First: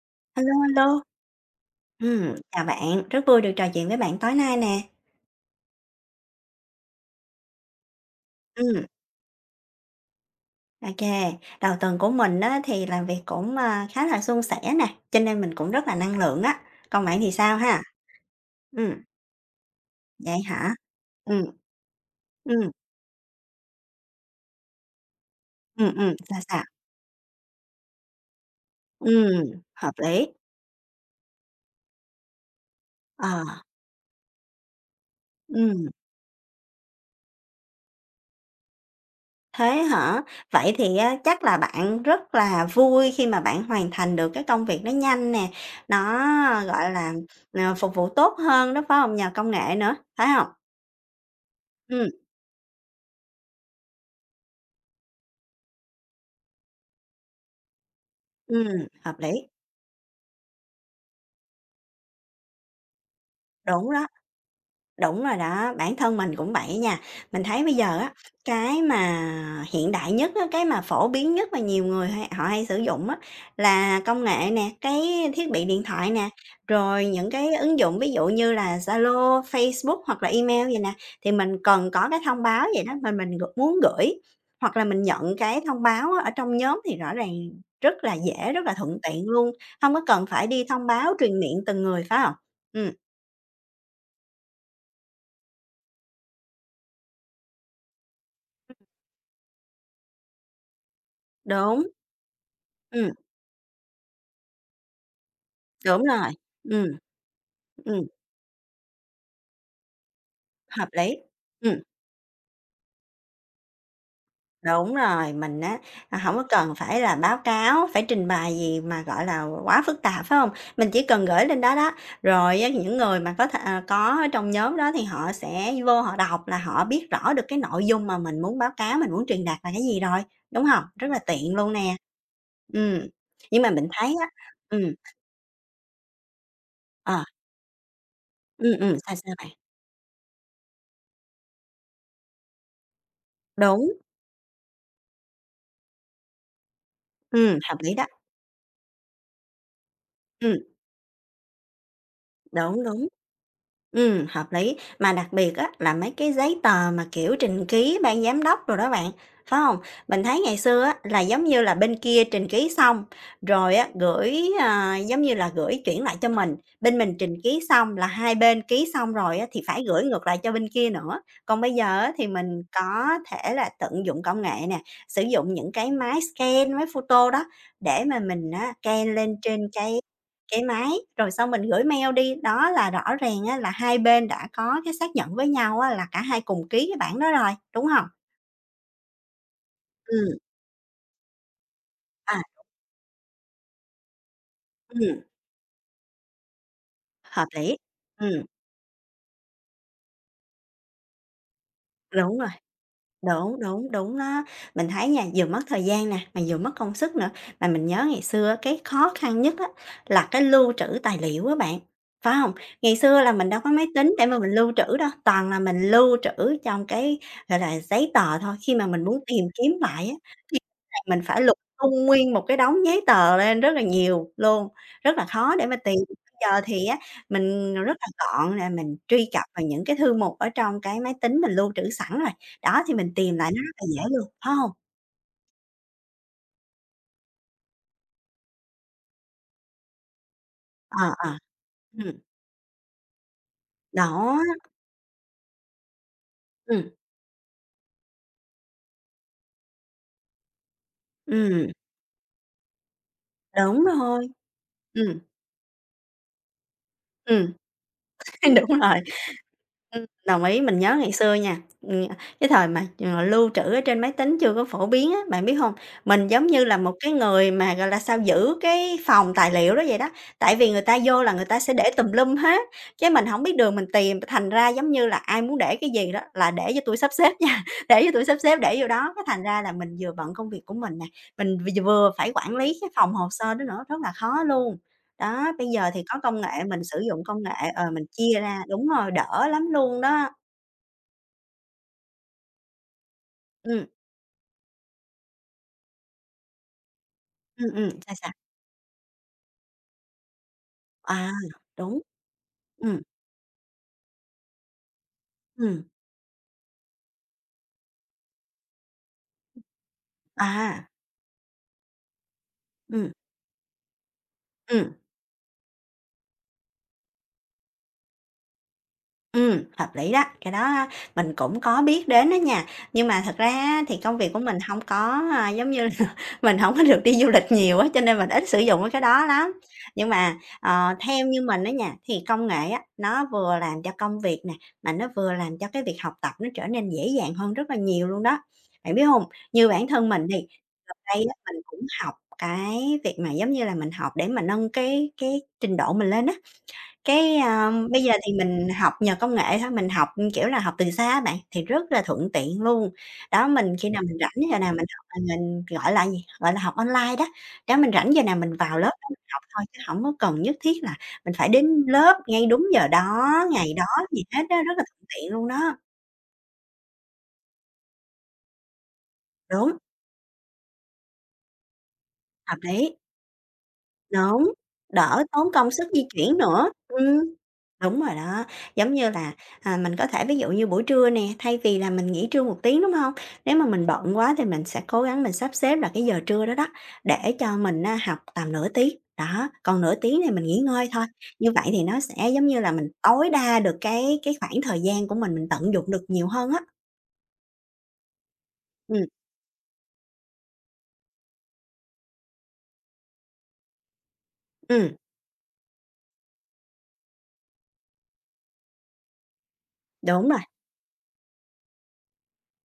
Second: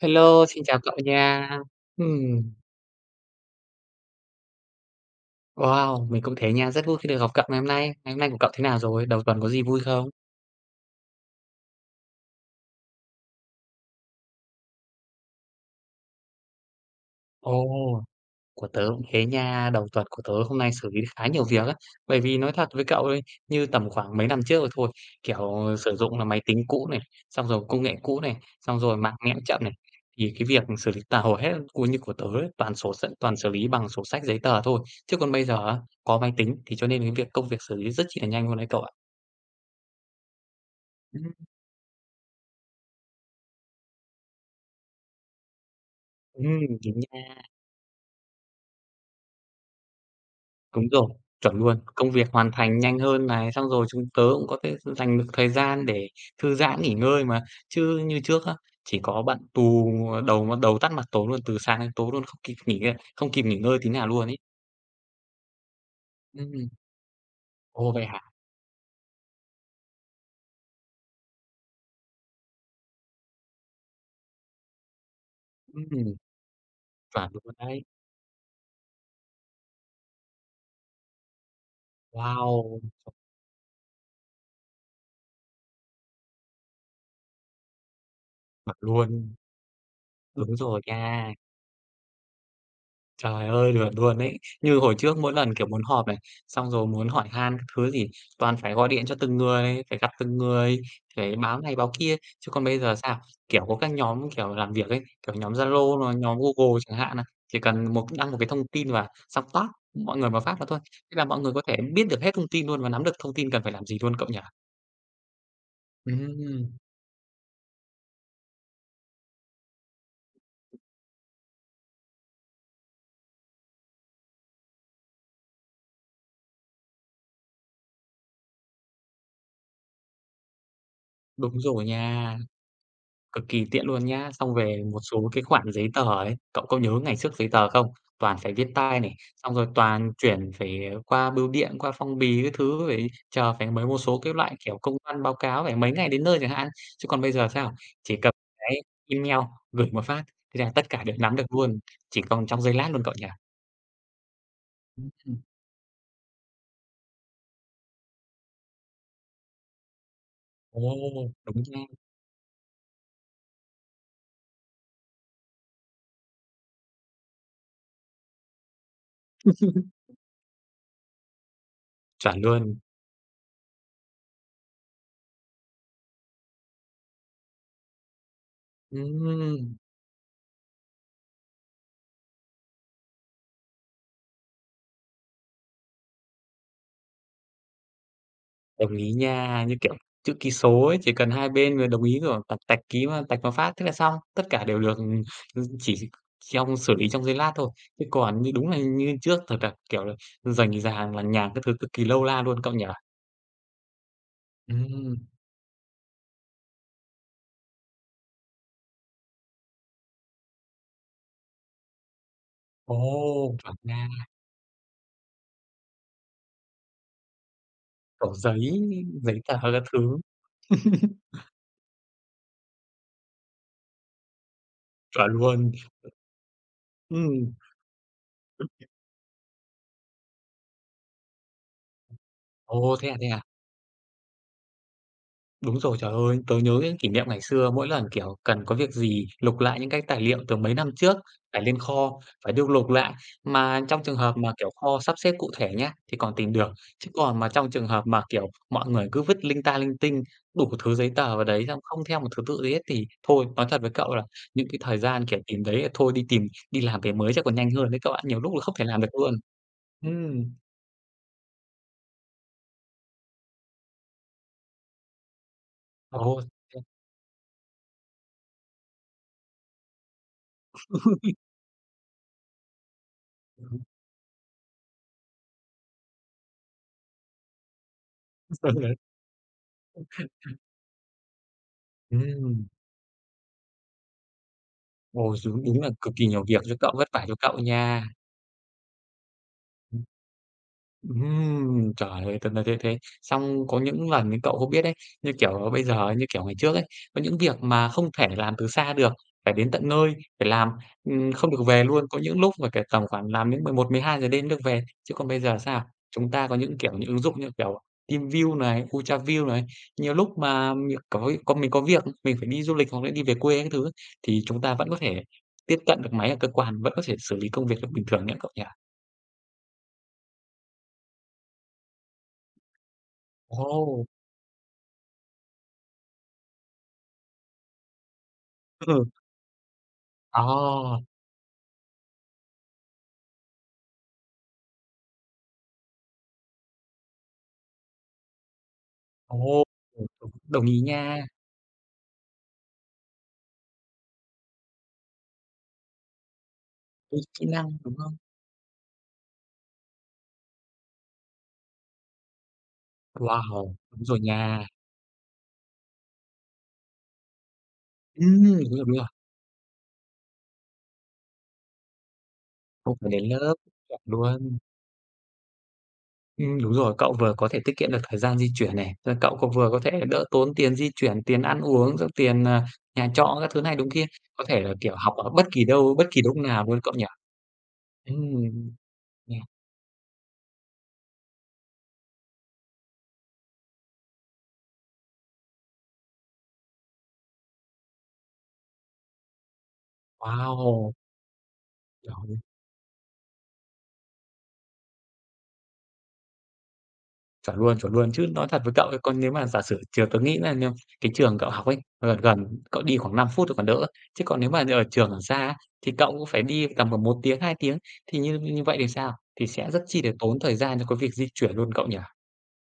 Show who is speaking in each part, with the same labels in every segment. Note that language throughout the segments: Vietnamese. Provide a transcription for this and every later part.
Speaker 1: Hello,
Speaker 2: Alo
Speaker 1: xin chào cậu
Speaker 2: alo,
Speaker 1: nha. Ừm,
Speaker 2: Chào bạn, rất vui được trò chuyện với bạn tối nay nè.
Speaker 1: wow, mình cũng thế nha, rất vui khi được gặp cậu ngày hôm nay. Ngày hôm nay của cậu thế nào
Speaker 2: Ừm,
Speaker 1: rồi? Đầu tuần có gì vui không?
Speaker 2: ô Đầu tuần của mình á thì làm việc cũng, à, khá là suôn sẻ nè, cho nên mình cũng rất là năng lượng á. Còn bạn thì sao
Speaker 1: Ồ,
Speaker 2: ha?
Speaker 1: của tớ cũng
Speaker 2: Ừm,
Speaker 1: thế nha, đầu tuần của
Speaker 2: Vậy
Speaker 1: tớ hôm nay
Speaker 2: hả?
Speaker 1: xử lý khá nhiều
Speaker 2: Ừm,
Speaker 1: việc á. Bởi vì nói thật
Speaker 2: ừm,
Speaker 1: với cậu ấy, như tầm khoảng mấy năm trước rồi thôi, kiểu, sử dụng là
Speaker 2: sao,
Speaker 1: máy
Speaker 2: sao?
Speaker 1: tính cũ này, xong rồi công nghệ cũ này, xong rồi mạng nghẽo
Speaker 2: Ừm,
Speaker 1: chậm này.
Speaker 2: Hợp lý.
Speaker 1: Thì cái việc xử lý tà hầu hết của như của tớ ấy, toàn sổ s
Speaker 2: Ờ,
Speaker 1: toàn xử lý bằng sổ sách giấy tờ thôi. Chứ còn bây giờ á,
Speaker 2: ừm.
Speaker 1: có máy tính thì cho nên cái việc công việc xử lý rất chi là nhanh luôn đấy cậu ạ.
Speaker 2: Thế hả? Vậy thì á, chắc là bạn rất là vui khi mà bạn hoàn thành được cái công việc nó nhanh nè, nó, gọi
Speaker 1: Chính
Speaker 2: là,
Speaker 1: nha,
Speaker 2: ờ, phục vụ tốt hơn đó, phải hông? Nhờ công nghệ nữa, phải hông?
Speaker 1: đúng rồi, chuẩn luôn.
Speaker 2: Ừm,
Speaker 1: Công việc hoàn thành nhanh hơn này, xong rồi chúng tớ cũng có thể dành được thời gian để thư giãn, nghỉ ngơi mà. Chứ như trước á,
Speaker 2: ừm,
Speaker 1: chỉ
Speaker 2: hợp
Speaker 1: có bận
Speaker 2: lý,
Speaker 1: tù đầu tắt mặt tối luôn, từ sáng đến tối luôn, không kịp nghỉ ngơi không kịp nghỉ ngơi tí
Speaker 2: đúng đó.
Speaker 1: nào luôn ấy.
Speaker 2: Đúng rồi đó, bản thân mình cũng
Speaker 1: Ừm,
Speaker 2: vậy nha. Mình thấy bây
Speaker 1: ồ,
Speaker 2: giờ
Speaker 1: vậy
Speaker 2: á,
Speaker 1: hả?
Speaker 2: cái mà hiện đại nhất á, cái mà phổ biến nhất mà nhiều người hay họ hay sử dụng á, là công nghệ nè, cái thiết bị điện thoại
Speaker 1: Ừm,
Speaker 2: nè, rồi những
Speaker 1: chuẩn
Speaker 2: cái
Speaker 1: luôn
Speaker 2: ứng
Speaker 1: đấy.
Speaker 2: dụng ví dụ như là Zalo, Facebook hoặc là email vậy nè, thì mình cần có cái thông báo
Speaker 1: Wow,
Speaker 2: vậy đó, mà mình gửi muốn gửi hoặc là mình nhận cái thông báo á, ở trong nhóm thì rõ ràng rất là dễ, rất là
Speaker 1: chuẩn
Speaker 2: thuận tiện
Speaker 1: luôn,
Speaker 2: luôn, không có cần phải
Speaker 1: đúng
Speaker 2: đi
Speaker 1: rồi
Speaker 2: thông báo
Speaker 1: nha.
Speaker 2: truyền miệng từng người, phải không? Ừm,
Speaker 1: Trời ơi, lượt luôn ấy. Như hồi trước mỗi lần, kiểu, muốn họp này, xong rồi muốn hỏi han các thứ gì, toàn phải gọi điện cho từng người, phải gặp từng người, phải báo này
Speaker 2: đúng.
Speaker 1: báo kia. Chứ còn bây giờ
Speaker 2: Ừ.
Speaker 1: sao? Kiểu, có các nhóm, kiểu, làm việc ấy, kiểu, nhóm Zalo
Speaker 2: Đúng
Speaker 1: rồi
Speaker 2: rồi,
Speaker 1: nhóm Google
Speaker 2: ừm.
Speaker 1: chẳng hạn này, chỉ cần
Speaker 2: Ừm,
Speaker 1: đăng một cái thông tin vào, xong toát, mọi người mà phát vào thôi.
Speaker 2: Hợp
Speaker 1: Thế
Speaker 2: lý.
Speaker 1: là mọi người có thể
Speaker 2: Ừm,
Speaker 1: biết được hết thông tin luôn và nắm được thông tin cần phải làm gì luôn cậu nhỉ?
Speaker 2: Đúng rồi, mình á, à, hổng có
Speaker 1: Ừm,
Speaker 2: cần phải là báo cáo, phải trình bày gì mà, gọi là, quá phức tạp, phải hông? Mình chỉ cần gửi lên đó đó, rồi á những người mà có thể à, có ở trong nhóm đó thì họ sẽ vô họ đọc là họ biết rõ được cái nội dung mà mình muốn báo cáo, mình muốn truyền đạt là cái gì rồi, đúng hông? Rất là tiện
Speaker 1: đúng
Speaker 2: luôn
Speaker 1: rồi
Speaker 2: nè.
Speaker 1: nha.
Speaker 2: Ừm,
Speaker 1: Cực
Speaker 2: nhưng
Speaker 1: kỳ
Speaker 2: mà
Speaker 1: tiện
Speaker 2: mình
Speaker 1: luôn
Speaker 2: thấy á,
Speaker 1: nhá. Xong về
Speaker 2: ừm,
Speaker 1: một số cái khoản giấy tờ ấy, cậu có nhớ ngày
Speaker 2: ờ,
Speaker 1: trước giấy tờ không? Toàn phải viết tay này,
Speaker 2: sao, sao bạn?
Speaker 1: xong rồi toàn chuyển phải qua bưu điện, qua phong bì các thứ, phải chờ mấy
Speaker 2: Đúng,
Speaker 1: một số cái loại, kiểu, công văn báo cáo phải mấy ngày đến nơi chẳng hạn. Chứ còn bây giờ sao?
Speaker 2: hợp lý đó,
Speaker 1: Chỉ cần cái email gửi một phát,
Speaker 2: ừm,
Speaker 1: thế là tất cả đều nắm được luôn, chỉ còn trong giây
Speaker 2: đúng,
Speaker 1: lát luôn
Speaker 2: đúng.
Speaker 1: cậu nhỉ?
Speaker 2: Hợp lý. Mà đặc
Speaker 1: Ừm,
Speaker 2: biệt á, là mấy cái giấy tờ mà, kiểu, trình ký ban giám đốc rồi đó bạn, phải không? Mình thấy ngày
Speaker 1: ồ,
Speaker 2: xưa á, là giống như
Speaker 1: đúng
Speaker 2: là
Speaker 1: nha,
Speaker 2: bên kia trình ký xong, rồi á, gửi, à, giống như là, gửi chuyển lại cho mình, bên mình trình ký xong là hai bên ký xong rồi á, thì phải gửi ngược lại cho bên kia nữa. Còn bây giờ á, thì
Speaker 1: chuẩn
Speaker 2: mình
Speaker 1: luôn.
Speaker 2: có thể là tận dụng công nghệ nè, sử dụng những cái máy scan, máy photo đó để mà scan lên trên
Speaker 1: Ừm.
Speaker 2: cái máy, rồi xong mình gửi mail đi, đó là rõ ràng á là hai bên đã có cái xác nhận với nhau á là cả hai cùng ký cái bản đó rồi, đúng hông?
Speaker 1: Đồng ý nha, như kiểu, chữ
Speaker 2: Ừm.
Speaker 1: ký số ấy, chỉ cần hai bên mà đồng ý
Speaker 2: À,
Speaker 1: rồi tạch tạch ký mà tạch mà phát, thế là xong, tất cả đều được,
Speaker 2: ừm.
Speaker 1: chỉ trong xử lý trong giây
Speaker 2: Hợp
Speaker 1: lát thôi.
Speaker 2: lý.
Speaker 1: Chứ
Speaker 2: Ừm,
Speaker 1: còn như đúng là như trước thật là, kiểu là, rành ràng, lằng nhằng các thứ cực kỳ lâu
Speaker 2: Đúng
Speaker 1: la
Speaker 2: rồi.
Speaker 1: luôn cậu nhỉ?
Speaker 2: Đúng, đúng, đúng đó. Mình thấy
Speaker 1: Ừm,
Speaker 2: nha, vừa mất thời gian nè, mà vừa mất công sức nữa. Mà mình nhớ ngày xưa á, cái khó khăn nhất á, là cái lưu trữ tài liệu á bạn, phải không?
Speaker 1: ồ,
Speaker 2: Ngày xưa là mình đâu có
Speaker 1: chuẩn
Speaker 2: máy
Speaker 1: nha,
Speaker 2: tính để mà mình lưu trữ đâu, toàn là mình lưu trữ trong cái, gọi là, giấy
Speaker 1: kiểu,
Speaker 2: tờ thôi.
Speaker 1: giấy
Speaker 2: Khi mà mình muốn
Speaker 1: giấy
Speaker 2: tìm
Speaker 1: tờ
Speaker 2: kiếm
Speaker 1: các
Speaker 2: lại á,
Speaker 1: thứ,
Speaker 2: thì mình phải lục tung nguyên một cái đống giấy tờ lên rất là nhiều luôn, rất là
Speaker 1: chuẩn
Speaker 2: khó để
Speaker 1: luôn.
Speaker 2: mà tìm. Bây giờ thì á,
Speaker 1: Ừm,
Speaker 2: mình rất là gọn nè, mình truy cập vào những cái thư mục ở trong cái máy tính mình lưu trữ sẵn rồi. Đó, thì
Speaker 1: ồ, thế
Speaker 2: mình
Speaker 1: à, thế
Speaker 2: tìm
Speaker 1: à?
Speaker 2: lại nó rất là dễ luôn, phải hông?
Speaker 1: Đúng rồi, trời ơi, tớ nhớ cái kỷ niệm ngày xưa mỗi lần, kiểu, cần có việc gì, lục lại những cái tài liệu từ mấy năm
Speaker 2: Ờ,
Speaker 1: trước,
Speaker 2: ờ,
Speaker 1: phải lên
Speaker 2: ừm,
Speaker 1: kho, phải điêu lục lại. Mà trong trường hợp
Speaker 2: đó,
Speaker 1: mà, kiểu, kho sắp xếp cụ thể nhá, thì còn tìm được,
Speaker 2: ừm,
Speaker 1: chứ còn mà trong trường hợp mà, kiểu, mọi người cứ vứt linh ta linh tinh, đủ thứ giấy tờ vào đấy
Speaker 2: ừm,
Speaker 1: xong không theo một thứ tự gì hết thì thôi, nói thật
Speaker 2: đúng
Speaker 1: với cậu
Speaker 2: rồi.
Speaker 1: là những cái thời
Speaker 2: Ừm,
Speaker 1: gian, kiểu, tìm đấy là thôi đi tìm đi làm về mới chắc
Speaker 2: ừm,
Speaker 1: còn nhanh hơn đấy cậu ạ, nhiều lúc là không
Speaker 2: đúng
Speaker 1: thể
Speaker 2: rồi.
Speaker 1: làm được luôn. Ừm,
Speaker 2: Đồng ý, mình nhớ ngày xưa nha, cái thời mà, ờ, lưu trữ ở trên máy tính chưa có phổ biến á, bạn biết hông? Mình
Speaker 1: ồ.
Speaker 2: giống như là một cái người mà, gọi là sao, giữ cái phòng tài liệu đó vậy đó, tại vì người ta vô là người ta sẽ để tùm lum hết, cái mình hổng biết đường mình tìm, thành ra giống như là ai muốn để cái gì đó là để cho tui sắp xếp nha, để cho tui sắp xếp để vô đó, cái thành ra là mình vừa bận công việc của mình nè, mình v vừa phải quản
Speaker 1: Ừm.
Speaker 2: lý cái phòng hồ sơ đó nữa, rất là khó luôn.
Speaker 1: Ồ,
Speaker 2: Đó,
Speaker 1: đúng
Speaker 2: bây
Speaker 1: đúng
Speaker 2: giờ
Speaker 1: là
Speaker 2: thì
Speaker 1: cực
Speaker 2: có
Speaker 1: kỳ
Speaker 2: công
Speaker 1: nhiều việc
Speaker 2: nghệ,
Speaker 1: cho
Speaker 2: mình
Speaker 1: cậu,
Speaker 2: sử
Speaker 1: vất
Speaker 2: dụng
Speaker 1: vả cho
Speaker 2: công
Speaker 1: cậu
Speaker 2: nghệ, ờ, mình
Speaker 1: nha.
Speaker 2: chia ra đúng rồi, đỡ lắm luôn đó.
Speaker 1: Trời ơi, thật là thế thế. Xong có
Speaker 2: Ừm,
Speaker 1: những lần ấy cậu không biết đấy, như kiểu, bây giờ như kiểu ngày trước ấy, có những việc mà không
Speaker 2: sao,
Speaker 1: thể
Speaker 2: sao?
Speaker 1: làm từ xa được, phải đến tận nơi, phải làm,
Speaker 2: À,
Speaker 1: không được về
Speaker 2: đúng.
Speaker 1: luôn. Có những lúc mà phải
Speaker 2: Ừm,
Speaker 1: tầm khoảng làm đến mười mười một, mười hai giờ đêm được về. Chứ còn bây giờ
Speaker 2: ừm,
Speaker 1: sao? Chúng ta có những, kiểu, những ứng dụng như kiểu TeamView này, ULTRAView này, nhiều lúc mà
Speaker 2: à,
Speaker 1: việc có còn mình có việc, mình phải đi du lịch hoặc là
Speaker 2: ừm,
Speaker 1: đi về quê các thứ, thì chúng ta vẫn
Speaker 2: ừm.
Speaker 1: có thể tiếp cận được máy ở cơ quan, vẫn có thể xử lý công việc được bình thường nhé cậu nhỉ?
Speaker 2: Hợp lý đó, cái đó á mình cũng có biết đến đó nha. Nhưng mà thật ra á thì
Speaker 1: Ồ!
Speaker 2: công việc của mình không có, à, giống như là, mình không có được đi du lịch nhiều á, cho nên mình ít sử dụng cái
Speaker 1: Ừ,
Speaker 2: đó lắm. Nhưng mà,
Speaker 1: ờ.
Speaker 2: ờ, theo như mình á nha, thì công nghệ á, nó vừa làm cho công việc nè, mà nó vừa làm cho cái việc học tập nó trở nên dễ dàng hơn rất là nhiều luôn đó. Bạn biết không?
Speaker 1: Ồ,
Speaker 2: Như bản thân mình
Speaker 1: đồng
Speaker 2: đi,
Speaker 1: đồng ý
Speaker 2: gần
Speaker 1: nha,
Speaker 2: đây á, mình cũng học cái việc mà, giống như là, mình học để mà nâng cái trình độ mình lên á.
Speaker 1: cái
Speaker 2: Cái,
Speaker 1: kỹ
Speaker 2: a,
Speaker 1: năng, đúng
Speaker 2: bây giờ
Speaker 1: không?
Speaker 2: thì mình học nhờ công nghệ thôi, mình học, kiểu là, học từ xa á bạn, thì rất là thuận tiện luôn. Đó, mình
Speaker 1: Wow,
Speaker 2: khi nào
Speaker 1: đúng
Speaker 2: mình
Speaker 1: rồi
Speaker 2: rảnh giờ
Speaker 1: nha.
Speaker 2: nào mình học là mình, gọi là, gì, gọi là, học online đó. Đó, mình rảnh giờ nào mình vào lớp
Speaker 1: Đúng rồi,
Speaker 2: đó mình học thôi chứ hổng có cần nhất thiết là mình phải đến lớp ngay đúng giờ
Speaker 1: không phải đến
Speaker 2: đó,
Speaker 1: lớp
Speaker 2: ngày đó
Speaker 1: chuẩn
Speaker 2: gì hết á,
Speaker 1: luôn.
Speaker 2: rất là thuận tiện luôn đó.
Speaker 1: Đúng rồi, cậu vừa có thể tiết kiệm được thời gian di chuyển này, rồi cậu còn vừa
Speaker 2: Đúng,
Speaker 1: có thể đỡ tốn tiền di chuyển, tiền ăn uống, rồi tiền,
Speaker 2: hợp
Speaker 1: à,
Speaker 2: lý,
Speaker 1: nhà trọ các thứ này đúng kia, có
Speaker 2: đúng,
Speaker 1: thể là, kiểu, học
Speaker 2: đỡ
Speaker 1: ở bất
Speaker 2: tốn
Speaker 1: kỳ
Speaker 2: công sức
Speaker 1: đâu,
Speaker 2: di
Speaker 1: bất kỳ lúc
Speaker 2: chuyển
Speaker 1: nào
Speaker 2: nữa.
Speaker 1: luôn cậu nhỉ?
Speaker 2: Ừm. Đúng rồi đó,
Speaker 1: Ừm,
Speaker 2: giống như là,
Speaker 1: yeah,
Speaker 2: à, mình có thể ví dụ như buổi trưa nè, thay vì là mình nghỉ trưa một tiếng, đúng không? Nếu mà mình bận quá thì mình sẽ cố gắng mình sắp xếp là cái giờ trưa đó đó, để cho mình á học tầm nửa tiếng, đó, còn nửa tiếng này mình nghỉ ngơi
Speaker 1: wow,
Speaker 2: thôi. Như vậy thì nó sẽ
Speaker 1: trời
Speaker 2: giống như là mình tối đa được cái khoảng thời gian của mình tận dụng được nhiều hơn á.
Speaker 1: chuẩn luôn, chuẩn luôn. Chứ nói thật với cậu
Speaker 2: ừ
Speaker 1: ấy, còn nếu mà giả sử trường tớ nghĩ là nếu cái trường cậu học ấy, gần gần cậu đi khoảng 5 phút thì còn đỡ, chứ còn nếu mà ở
Speaker 2: ừm,
Speaker 1: trường ở xa á, thì cậu cũng phải đi tầm khoảng một tiếng, 2 tiếng, thì như như vậy thì sao? Thì sẽ rất chi để
Speaker 2: đúng
Speaker 1: tốn
Speaker 2: rồi.
Speaker 1: thời gian cho cái việc di chuyển luôn cậu nhỉ?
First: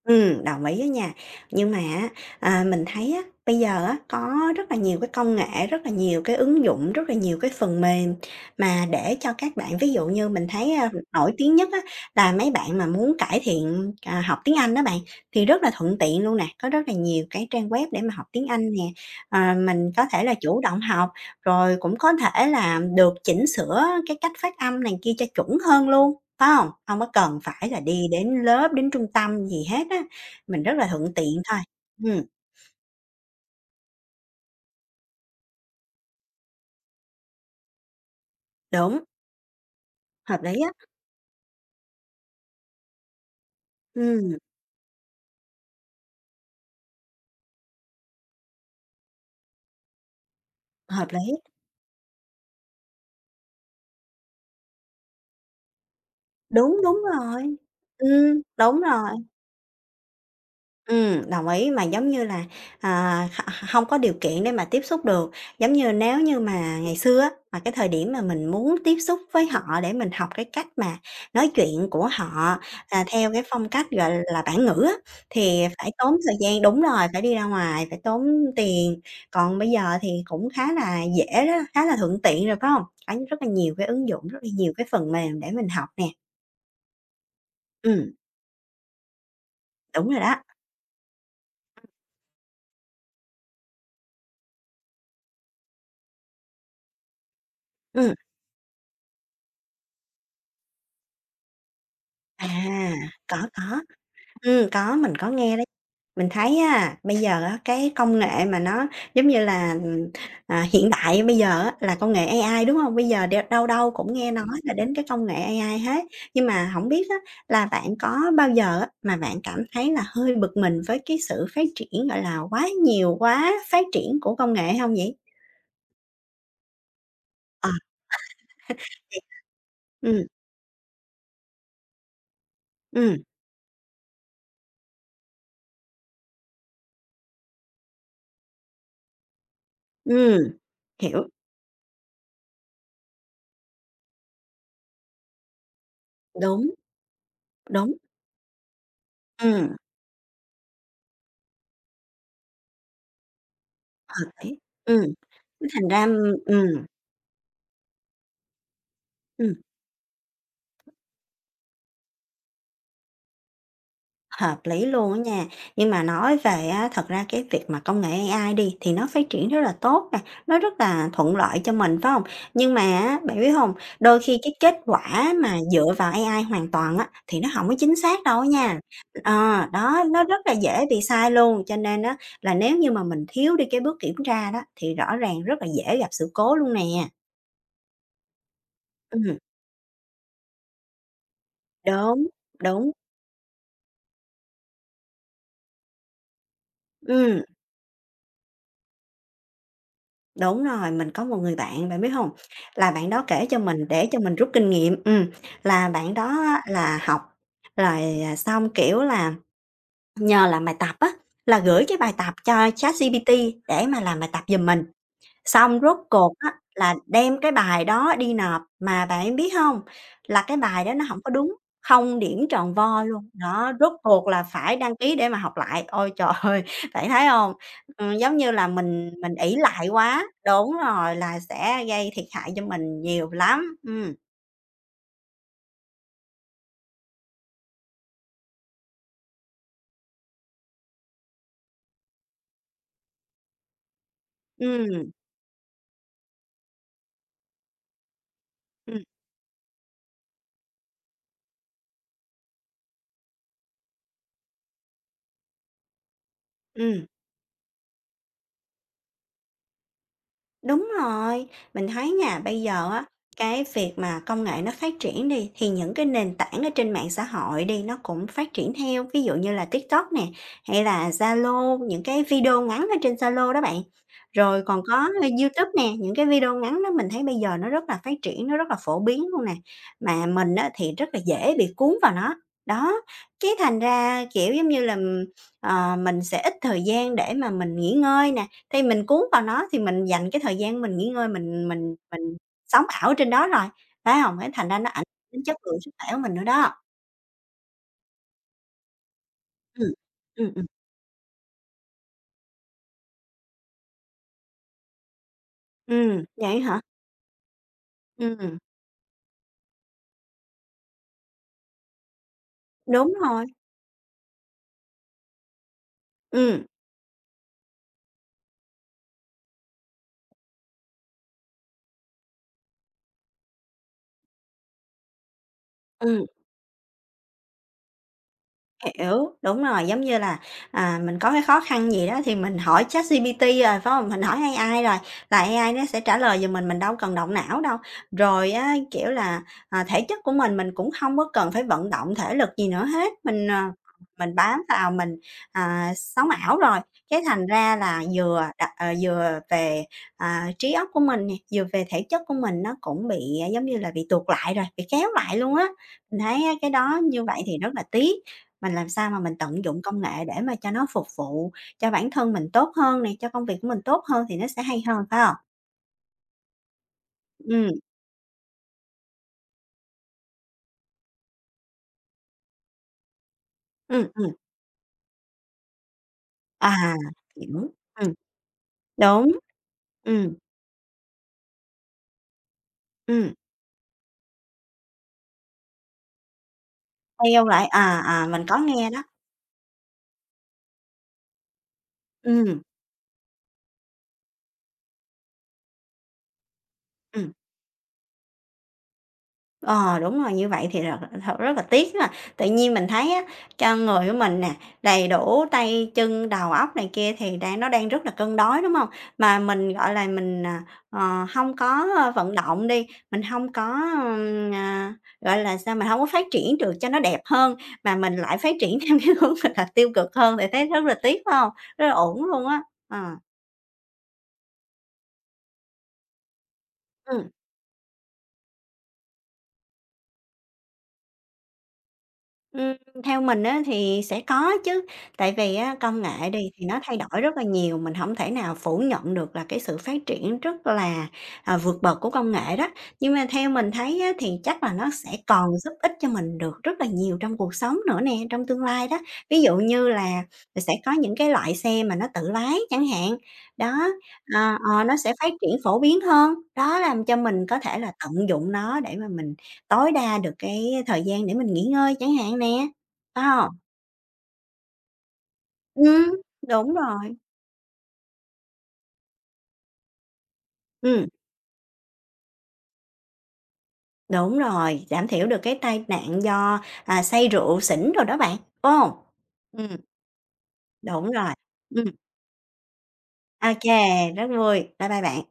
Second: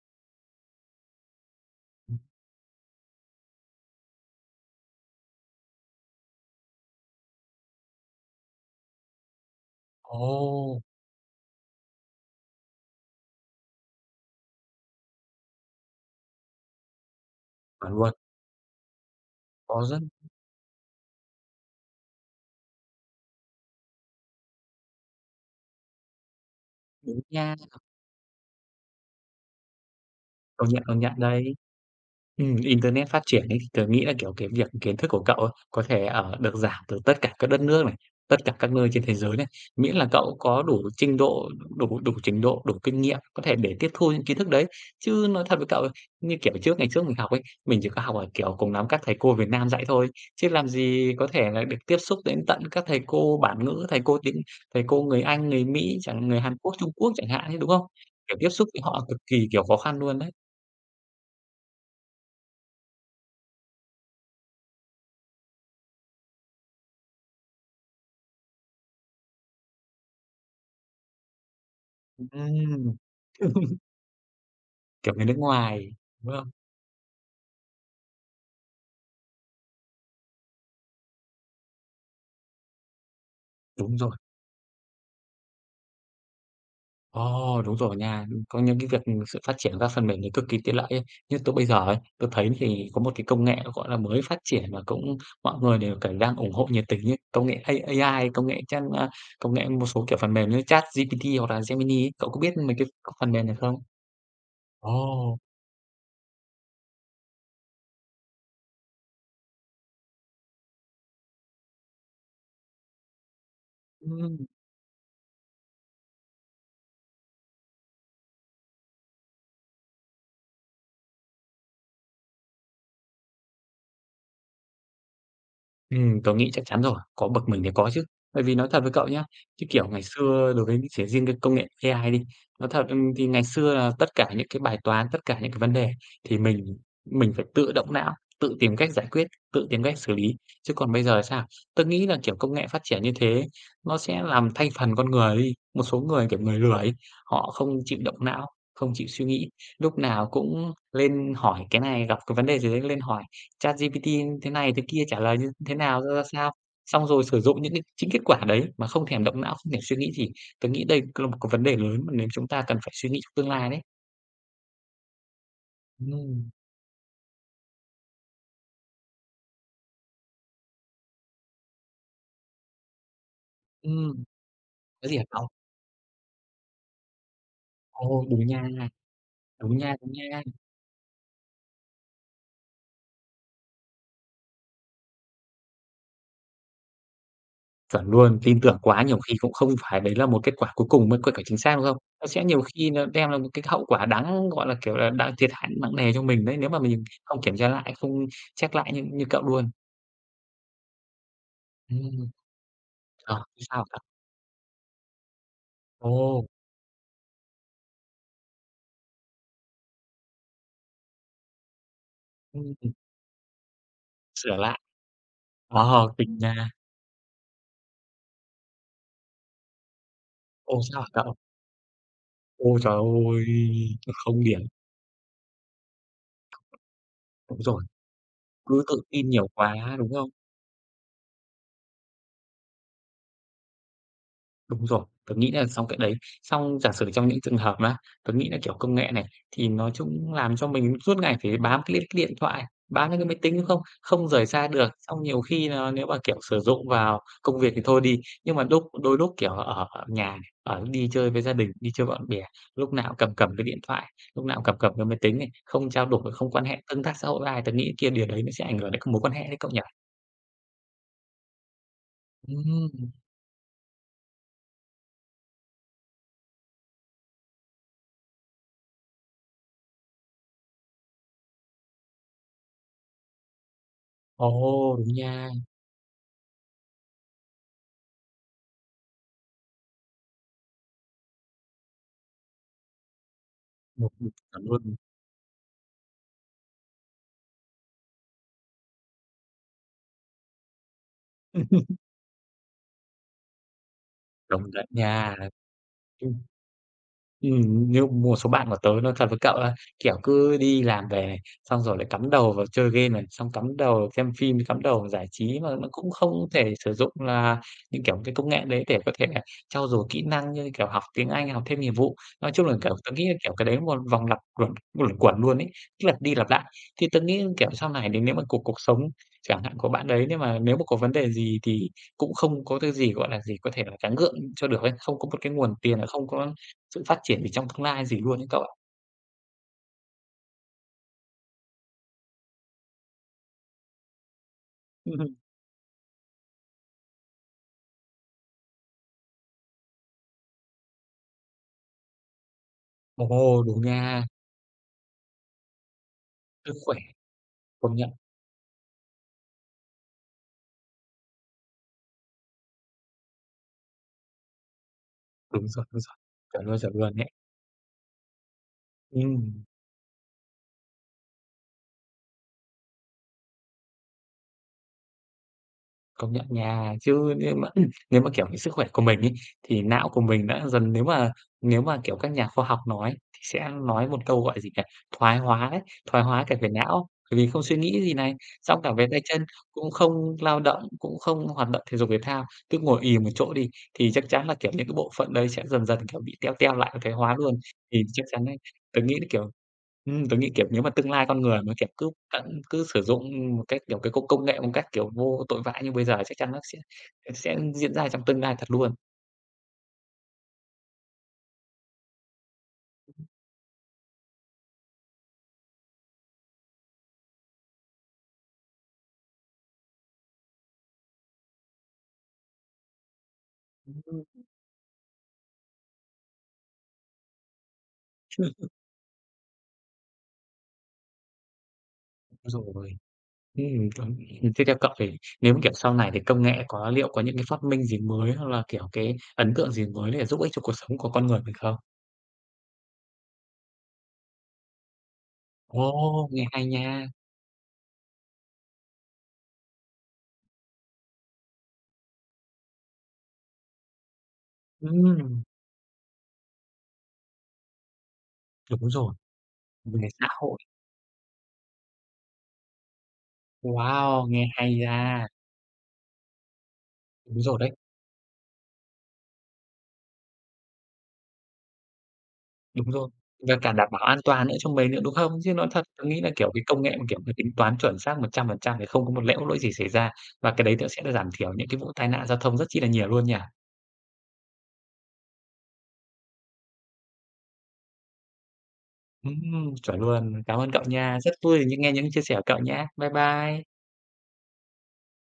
Speaker 2: Đồng ý á nha. Nhưng mà á,
Speaker 1: Ừm.
Speaker 2: à, mình thấy á, bây giờ á, có rất là nhiều cái công nghệ, rất là nhiều cái ứng dụng, rất là nhiều cái phần mềm mà để cho các bạn ví dụ như mình thấy,
Speaker 1: Ồ!
Speaker 2: a, nổi tiếng nhất á, là mấy bạn mà muốn cải thiện, à, học tiếng Anh đó bạn, thì rất là thuận tiện luôn nè. Có rất là nhiều cái trang web
Speaker 1: Chuẩn
Speaker 2: để mà
Speaker 1: luôn,
Speaker 2: học tiếng Anh nè, ờ,
Speaker 1: có
Speaker 2: mình
Speaker 1: rất
Speaker 2: có thể là chủ động học, rồi cũng có thể là được chỉnh sửa cái cách phát âm này kia cho chuẩn hơn luôn, phải hông? Hông có
Speaker 1: đúng
Speaker 2: cần
Speaker 1: nha.
Speaker 2: phải là đi đến lớp, đến trung tâm gì hết á, mình rất là
Speaker 1: Công nhận
Speaker 2: thuận tiện
Speaker 1: đấy.
Speaker 2: thôi. Ừm,
Speaker 1: Internet phát triển ấy, thì tớ nghĩ là, kiểu, cái việc kiến thức của cậu ấy có thể, ở được giảm từ tất cả các đất nước này, tất cả các nơi
Speaker 2: đúng,
Speaker 1: trên thế giới này, miễn là cậu
Speaker 2: hợp lý
Speaker 1: có đủ
Speaker 2: á,
Speaker 1: trình độ, đủ đủ trình độ, đủ kinh nghiệm có thể để tiếp thu những
Speaker 2: ừm,
Speaker 1: kiến thức đấy. Chứ nói thật với cậu, ấy, như kiểu ngày trước mình học ấy, mình chỉ có học ở, kiểu, cùng lắm các thầy cô Việt Nam dạy thôi, chứ làm
Speaker 2: hợp
Speaker 1: gì
Speaker 2: lý,
Speaker 1: có thể là được tiếp xúc đến tận các thầy cô bản ngữ, thầy cô tiếng thầy cô người Anh, người Mỹ chẳng người Hàn Quốc,
Speaker 2: đúng,
Speaker 1: Trung
Speaker 2: đúng
Speaker 1: Quốc chẳng hạn
Speaker 2: rồi,
Speaker 1: ấy, đúng không? Kiểu, tiếp xúc với
Speaker 2: đúng
Speaker 1: họ cực
Speaker 2: rồi.
Speaker 1: kỳ, kiểu, khó khăn luôn đấy.
Speaker 2: Đồng ý, mà giống như là, à, h hông có điều kiện để mà tiếp xúc được. Giống như nếu như mà ngày xưa á, mà cái thời điểm mà mình muốn tiếp xúc với họ để mình học cái cách mà nói chuyện của họ,
Speaker 1: Ừm.
Speaker 2: à, theo cái phong cách, gọi là, bản ngữ á,
Speaker 1: Kiểu người nước
Speaker 2: thì phải
Speaker 1: ngoài,
Speaker 2: tốn thời
Speaker 1: đúng không?
Speaker 2: gian đúng rồi, phải đi ra ngoài, phải tốn tiền. Còn bây giờ thì cũng khá là dễ đó, khá là thuận tiện rồi, phải hông? Có rất là nhiều cái
Speaker 1: Đúng
Speaker 2: ứng
Speaker 1: rồi.
Speaker 2: dụng, rất là nhiều cái phần mềm để mình học nè.
Speaker 1: Ồ, đúng rồi
Speaker 2: Ừm,
Speaker 1: nha. Có những cái việc sự phát triển các phần
Speaker 2: Đúng rồi
Speaker 1: mềm thì
Speaker 2: đó.
Speaker 1: cực kỳ tiện lợi ấy. Như tôi bây giờ ấy, tôi thấy thì có một cái công nghệ, gọi là, mới phát triển và cũng mọi người đều, kiểu, đang ủng hộ nhiệt tình ấy, công nghệ
Speaker 2: Ừm,
Speaker 1: AI, công nghệ chat a, công nghệ một số kiểu phần mềm như ChatGPT hoặc là Gemini ấy. Cậu có
Speaker 2: à,
Speaker 1: biết mấy cái phần
Speaker 2: có,
Speaker 1: mềm này không?
Speaker 2: có. Có, mình có
Speaker 1: Ồ!
Speaker 2: nghe đấy. Mình thấy á, bây giờ á, cái công nghệ mà nó, giống như là, hiện đại bây giờ á, là công nghệ AI, đúng không? Bây giờ đâu đâu cũng nghe
Speaker 1: Ừm.
Speaker 2: nói là đến cái công nghệ AI hết. Nhưng mà không biết á, là bạn có bao giờ á, mà bạn cảm thấy là hơi bực mình với cái sự phát triển, gọi là, quá nhiều, quá phát triển của công nghệ không vậy?
Speaker 1: Tớ nghĩ chắc chắn rồi, có bậc mình
Speaker 2: Ờ,
Speaker 1: thì có chứ. Bởi vì nói thật với cậu
Speaker 2: thiệt
Speaker 1: nhá, chứ, kiểu, ngày
Speaker 2: ừm,
Speaker 1: xưa đối với chỉ riêng cái công nghệ AI đi, nói thật,
Speaker 2: ừm,
Speaker 1: thì ngày xưa là tất cả những cái bài toán, tất cả những cái vấn đề thì mình phải tự động não, tự tìm cách giải quyết, tự tìm cách xử lý.
Speaker 2: ừm,
Speaker 1: Chứ còn bây giờ
Speaker 2: hiểu,
Speaker 1: sao? Tớ nghĩ là, kiểu, công nghệ phát triển như thế nó sẽ làm thay phần con người đi. Một số người, kiểu, người
Speaker 2: đúng,
Speaker 1: lười họ không
Speaker 2: đúng,
Speaker 1: chịu động não, không chịu suy nghĩ,
Speaker 2: ừm,
Speaker 1: lúc nào cũng lên hỏi cái này, gặp cái vấn đề gì đấy lên hỏi. ChatGPT
Speaker 2: hợp
Speaker 1: thế
Speaker 2: lý,
Speaker 1: này thế kia,
Speaker 2: ừm,
Speaker 1: trả lời như thế
Speaker 2: thành
Speaker 1: nào,
Speaker 2: ra
Speaker 1: ra ra sao. Xong rồi sử dụng những cái chính kết quả đấy mà không thèm động
Speaker 2: ừm.
Speaker 1: não, không thèm suy nghĩ thì tớ nghĩ đây là một cái vấn đề lớn mà nếu chúng ta cần phải suy nghĩ trong tương lai đấy.
Speaker 2: Hợp lý luôn á nha. Nhưng mà nói
Speaker 1: Ừm,
Speaker 2: về á, thật ra cái việc mà công nghệ AI đi thì nó phát triển rất là tốt nè, nó rất là thuận lợi cho mình, phải không? Nhưng mà á, bạn biết hông, đôi
Speaker 1: ừm,
Speaker 2: khi cái kết
Speaker 1: thế thì hả
Speaker 2: quả
Speaker 1: cậu?
Speaker 2: mà dựa vào AI hoàn toàn á, thì nó không có chính xác
Speaker 1: Ồ,
Speaker 2: đâu á
Speaker 1: đúng nha,
Speaker 2: nha. Ờ,
Speaker 1: đúng nha,
Speaker 2: đó,
Speaker 1: đúng
Speaker 2: nó
Speaker 1: nha.
Speaker 2: rất là dễ bị sai luôn, cho nên á, là nếu như mà mình thiếu đi cái bước kiểm tra đó, thì rõ ràng rất là dễ gặp sự cố luôn nè.
Speaker 1: Chuẩn luôn, tin tưởng quá nhiều khi
Speaker 2: Ừm,
Speaker 1: cũng không phải đấy là một kết quả cuối cùng mới có thể chính xác, đúng không?
Speaker 2: đúng,
Speaker 1: Nó sẽ nhiều khi
Speaker 2: đúng,
Speaker 1: nó đem là một cái hậu quả đáng, gọi là, kiểu là, đáng thiệt hại nặng nề cho mình đấy, nếu mà mình
Speaker 2: ừm.
Speaker 1: không kiểm tra lại, không check lại như như cậu luôn.
Speaker 2: Đúng rồi, mình có một người bạn, bạn biết hông?
Speaker 1: Ừm,
Speaker 2: Là bạn đó
Speaker 1: ờ,
Speaker 2: kể cho
Speaker 1: thế sao hả
Speaker 2: mình
Speaker 1: cậu?
Speaker 2: để cho mình rút kinh nghiệm, là bạn đó
Speaker 1: Ồ,
Speaker 2: á là học rồi, xong, kiểu là, nhờ làm bài tập á, là gửi cái bài tập cho
Speaker 1: ừm.
Speaker 2: ChatGPT để mà làm bài tập
Speaker 1: Sửa
Speaker 2: giùm
Speaker 1: lại.
Speaker 2: mình. Xong rốt
Speaker 1: Ờ, kinh
Speaker 2: cuộc
Speaker 1: ừm
Speaker 2: á
Speaker 1: nha.
Speaker 2: là đem cái bài đó đi nộp, mà bạn biết hông? Là cái
Speaker 1: Ô
Speaker 2: bài đó
Speaker 1: sao
Speaker 2: nó
Speaker 1: hả
Speaker 2: hổng có
Speaker 1: cậu?
Speaker 2: đúng, không điểm tròn
Speaker 1: Ôi trời
Speaker 2: vo luôn,
Speaker 1: ơi!
Speaker 2: đó, rốt cuộc là
Speaker 1: Không điểm.
Speaker 2: phải đăng ký để mà học lại. Ôi trời ơi, bạn thấy hông?
Speaker 1: Đúng rồi,
Speaker 2: Giống như là
Speaker 1: cứ tự
Speaker 2: mình
Speaker 1: tin
Speaker 2: mình
Speaker 1: nhiều
Speaker 2: ỷ lại
Speaker 1: quá, đúng
Speaker 2: quá
Speaker 1: không?
Speaker 2: đúng rồi, là sẽ gây thiệt hại cho mình nhiều lắm.
Speaker 1: Đúng rồi, tớ nghĩ là xong cái đấy. Xong giả sử trong những trường hợp mà tớ nghĩ là, kiểu, công nghệ này, thì nó chung làm cho mình suốt ngày phải bám cái điện thoại, bám cái máy tính, đúng không? Không rời xa được,
Speaker 2: Ừm,
Speaker 1: xong nhiều khi là nếu mà, kiểu, sử dụng vào công việc thì thôi đi, nhưng mà đúc
Speaker 2: ừm,
Speaker 1: đôi lúc, kiểu, ở ở nhà này, ở đi chơi với gia đình, đi chơi bạn bè, lúc nào cũng cầm cầm cái điện thoại, lúc nào cũng cầm cầm cái máy tính này, không trao đổi, không quan hệ tương
Speaker 2: ừm.
Speaker 1: tác xã hội với ai, tớ nghĩ kia điều đấy nó sẽ ảnh hưởng đến các mối quan hệ đấy cậu nhỉ?
Speaker 2: Đúng rồi, mình thấy nha, bây giờ
Speaker 1: Ừm,
Speaker 2: á, cái việc mà công nghệ nó phát triển đi, thì những cái nền tảng ở trên mạng xã hội đi, nó cũng phát triển theo, ví dụ như là TikTok nè, hay là Zalo, những cái video ngắn ở trên Zalo đó bạn. Rồi còn
Speaker 1: ồ, đúng
Speaker 2: có
Speaker 1: nha,
Speaker 2: YouTube nè, những cái video ngắn đó mình thấy bây giờ nó rất là phát triển, nó rất là phổ biến luôn nè, mà mình á, thì rất là dễ bị cuốn vào nó. Đó, cái thành ra, kiểu,
Speaker 1: chuẩn
Speaker 2: giống như
Speaker 1: luôn,
Speaker 2: là, ờ, mình sẽ ít thời gian để mà mình nghỉ ngơi nè, thì mình cuốn vào nó thì mình dành cái thời gian mình nghỉ ngơi, mình sống ảo trên đó rồi, phải hông? Cái thành
Speaker 1: đồng
Speaker 2: ra
Speaker 1: đấy
Speaker 2: nó ảnh
Speaker 1: nha.
Speaker 2: đến chất lượng sức khỏe của
Speaker 1: Ừm,
Speaker 2: mình nữa đó.
Speaker 1: như một số bạn của tớ nói thật với cậu là,
Speaker 2: Ừm.
Speaker 1: kiểu,
Speaker 2: Ừm,
Speaker 1: cứ
Speaker 2: ừm.
Speaker 1: đi làm về xong rồi lại cắm đầu vào chơi game này, xong cắm đầu xem phim, cắm đầu vào giải trí mà nó cũng không
Speaker 2: Vậy
Speaker 1: thể
Speaker 2: hả?
Speaker 1: sử dụng là những, kiểu, cái công
Speaker 2: Ừm,
Speaker 1: nghệ đấy để có thể trau dồi kỹ năng như, kiểu, học tiếng Anh, học thêm nghiệp vụ. Nói chung là, kiểu, tớ
Speaker 2: đúng
Speaker 1: nghĩ là,
Speaker 2: rồi.
Speaker 1: kiểu, cái đấy một vòng lặp luẩn luẩn quẩn luôn ấy, cứ lặp đi lặp
Speaker 2: Ừm,
Speaker 1: lại. Thì tớ nghĩ, kiểu, sau này thì nếu mà cuộc cuộc sống chẳng hạn của bạn đấy, nếu mà có vấn đề gì thì cũng không có cái gì, gọi là gì, có thể là gắng gượng cho được ấy, không có một cái nguồn tiền,
Speaker 2: ừm.
Speaker 1: không có sự phát triển về trong tương lai gì luôn ấy cậu ạ.
Speaker 2: Hiểu, đúng rồi, giống như là, mình có cái khó khăn gì đó thì mình hỏi ChatGPT rồi, phải không? Mình hỏi AI rồi
Speaker 1: Ừm.
Speaker 2: là AI nó sẽ trả lời giùm mình đâu cần động não đâu. Rồi á, kiểu là, thể chất của mình cũng không có cần phải vận động thể lực gì nữa hết, mình, ờ,
Speaker 1: Ồ, đúng nha,
Speaker 2: mình bám vào mình, sống ảo
Speaker 1: sức
Speaker 2: rồi,
Speaker 1: khỏe,
Speaker 2: cái thành ra
Speaker 1: công
Speaker 2: là
Speaker 1: nhận,
Speaker 2: vừa ờ, vừa về, trí óc của mình nè, vừa về thể chất của mình nó cũng bị, giống như là, bị tuột lại rồi, bị kéo lại luôn á.
Speaker 1: đúng rồi,
Speaker 2: Mình thấy á, cái
Speaker 1: chuẩn
Speaker 2: đó
Speaker 1: luôn
Speaker 2: như
Speaker 1: đấy.
Speaker 2: vậy thì rất là tiếc. Mình làm sao mà mình tận
Speaker 1: Ừm.
Speaker 2: dụng công nghệ để mà cho nó phục vụ cho bản thân mình tốt hơn này cho công việc của mình tốt hơn thì nó sẽ hay hơn, phải không?
Speaker 1: Công nhận nha, chứ nếu mà
Speaker 2: Ừm,
Speaker 1: ừ, nếu mà, kiểu, cái sức khỏe của mình ấy, thì não của mình đã dần nếu mà, kiểu, các nhà khoa học nói thì sẽ
Speaker 2: ừm,
Speaker 1: nói một
Speaker 2: ừm,
Speaker 1: câu, gọi gì nhỉ, thoái hóa đấy, thoái hóa cả về
Speaker 2: à,
Speaker 1: não, bởi vì không
Speaker 2: hiểu,
Speaker 1: suy nghĩ gì này, xong cả về tay
Speaker 2: đúng.
Speaker 1: chân cũng
Speaker 2: Ừm,
Speaker 1: không lao động, cũng không hoạt động thể dục thể thao, cứ ngồi ì một
Speaker 2: ừm,
Speaker 1: chỗ đi thì chắc chắn là, kiểu, những cái bộ phận đấy sẽ dần dần, kiểu, bị teo teo lại và thoái hóa
Speaker 2: theo
Speaker 1: luôn.
Speaker 2: lại
Speaker 1: Thì chắc
Speaker 2: mình
Speaker 1: chắn
Speaker 2: có
Speaker 1: ấy,
Speaker 2: nghe
Speaker 1: tớ
Speaker 2: đó.
Speaker 1: nghĩ là, kiểu. Tớ nghĩ, kiểu, nếu mà tương lai con người mà, kiểu, cứ
Speaker 2: Ừm,
Speaker 1: tận cứ sử dụng một cách, kiểu, cái công công nghệ một cách, kiểu, vô tội vạ như bây giờ chắc chắn nó sẽ
Speaker 2: ừm.
Speaker 1: diễn ra trong tương lai thật luôn.
Speaker 2: Ờ, đúng rồi, như vậy thì thật thật rất là tiếc ha. Tự nhiên mình thấy á, cho người của mình nè, đầy đủ tay chân, đầu óc này kia thì đang nó đang rất là cân đối, đúng không? Mà mình, gọi là, mình, hông có, ơ, vận động đi, mình không có,
Speaker 1: Ừm.
Speaker 2: gọi là, sao, mình không có phát triển được cho nó đẹp hơn, mà mình lại phát triển theo cái hướng, là, tiêu cực hơn thì thấy rất là tiếc, phải không? Rất là uổng luôn á,
Speaker 1: Rồi,
Speaker 2: ờ.
Speaker 1: còn thế theo cậu thì nếu mà, kiểu, sau này thì công nghệ có liệu có
Speaker 2: Ừm.
Speaker 1: những cái phát minh gì mới hoặc là, kiểu, cái ấn tượng gì mới để giúp ích cho cuộc sống của con người mình không?
Speaker 2: Ừm, theo mình á thì sẽ có chứ, tại vì á công
Speaker 1: Ồ,
Speaker 2: nghệ đi
Speaker 1: nghe
Speaker 2: thì
Speaker 1: hay
Speaker 2: nó thay
Speaker 1: nha!
Speaker 2: đổi rất là nhiều, mình không thể nào phủ nhận được là cái sự phát triển rất là, vượt bậc của công nghệ đó. Nhưng mà theo mình thấy á thì chắc là nó sẽ
Speaker 1: Ừm,
Speaker 2: còn giúp ích cho mình được rất là nhiều trong cuộc sống nữa nè, trong tương lai
Speaker 1: đúng
Speaker 2: đó.
Speaker 1: rồi,
Speaker 2: Ví dụ như
Speaker 1: về
Speaker 2: là
Speaker 1: xã hội.
Speaker 2: sẽ có những cái loại xe mà nó tự lái chẳng hạn, đó,
Speaker 1: Wow, nghe hay
Speaker 2: nó
Speaker 1: nha!
Speaker 2: sẽ phát triển phổ biến hơn, đó làm cho
Speaker 1: Đúng
Speaker 2: mình
Speaker 1: rồi
Speaker 2: có
Speaker 1: đấy.
Speaker 2: thể là tận dụng nó để mà mình tối đa được cái thời gian để mình nghỉ ngơi chẳng hạn nè,
Speaker 1: Đúng rồi,
Speaker 2: phải
Speaker 1: và
Speaker 2: hông?
Speaker 1: cả đảm bảo an toàn nữa cho mình nữa, đúng không? Chứ nói thật, tớ
Speaker 2: Ừm,
Speaker 1: nghĩ là, kiểu, cái
Speaker 2: đúng
Speaker 1: công nghệ mà,
Speaker 2: rồi,
Speaker 1: kiểu, cái tính toán chuẩn xác 100% thì không có một lẽo lỗi gì xảy ra, và cái đấy nó sẽ
Speaker 2: ừm,
Speaker 1: là giảm thiểu những cái vụ tai nạn giao thông rất chi là nhiều luôn nhỉ?
Speaker 2: đúng rồi, giảm thiểu được cái tai nạn do, say rượu xỉn đồ đó bạn, phải hông? Ừm,
Speaker 1: Chuẩn luôn. Cảm ơn cậu
Speaker 2: đúng
Speaker 1: nha, rất
Speaker 2: rồi,
Speaker 1: vui được những
Speaker 2: ừm,
Speaker 1: nghe những chia sẻ của cậu nhá. Bye
Speaker 2: ô
Speaker 1: bye.
Speaker 2: kê, rất vui. Bye bye bạn.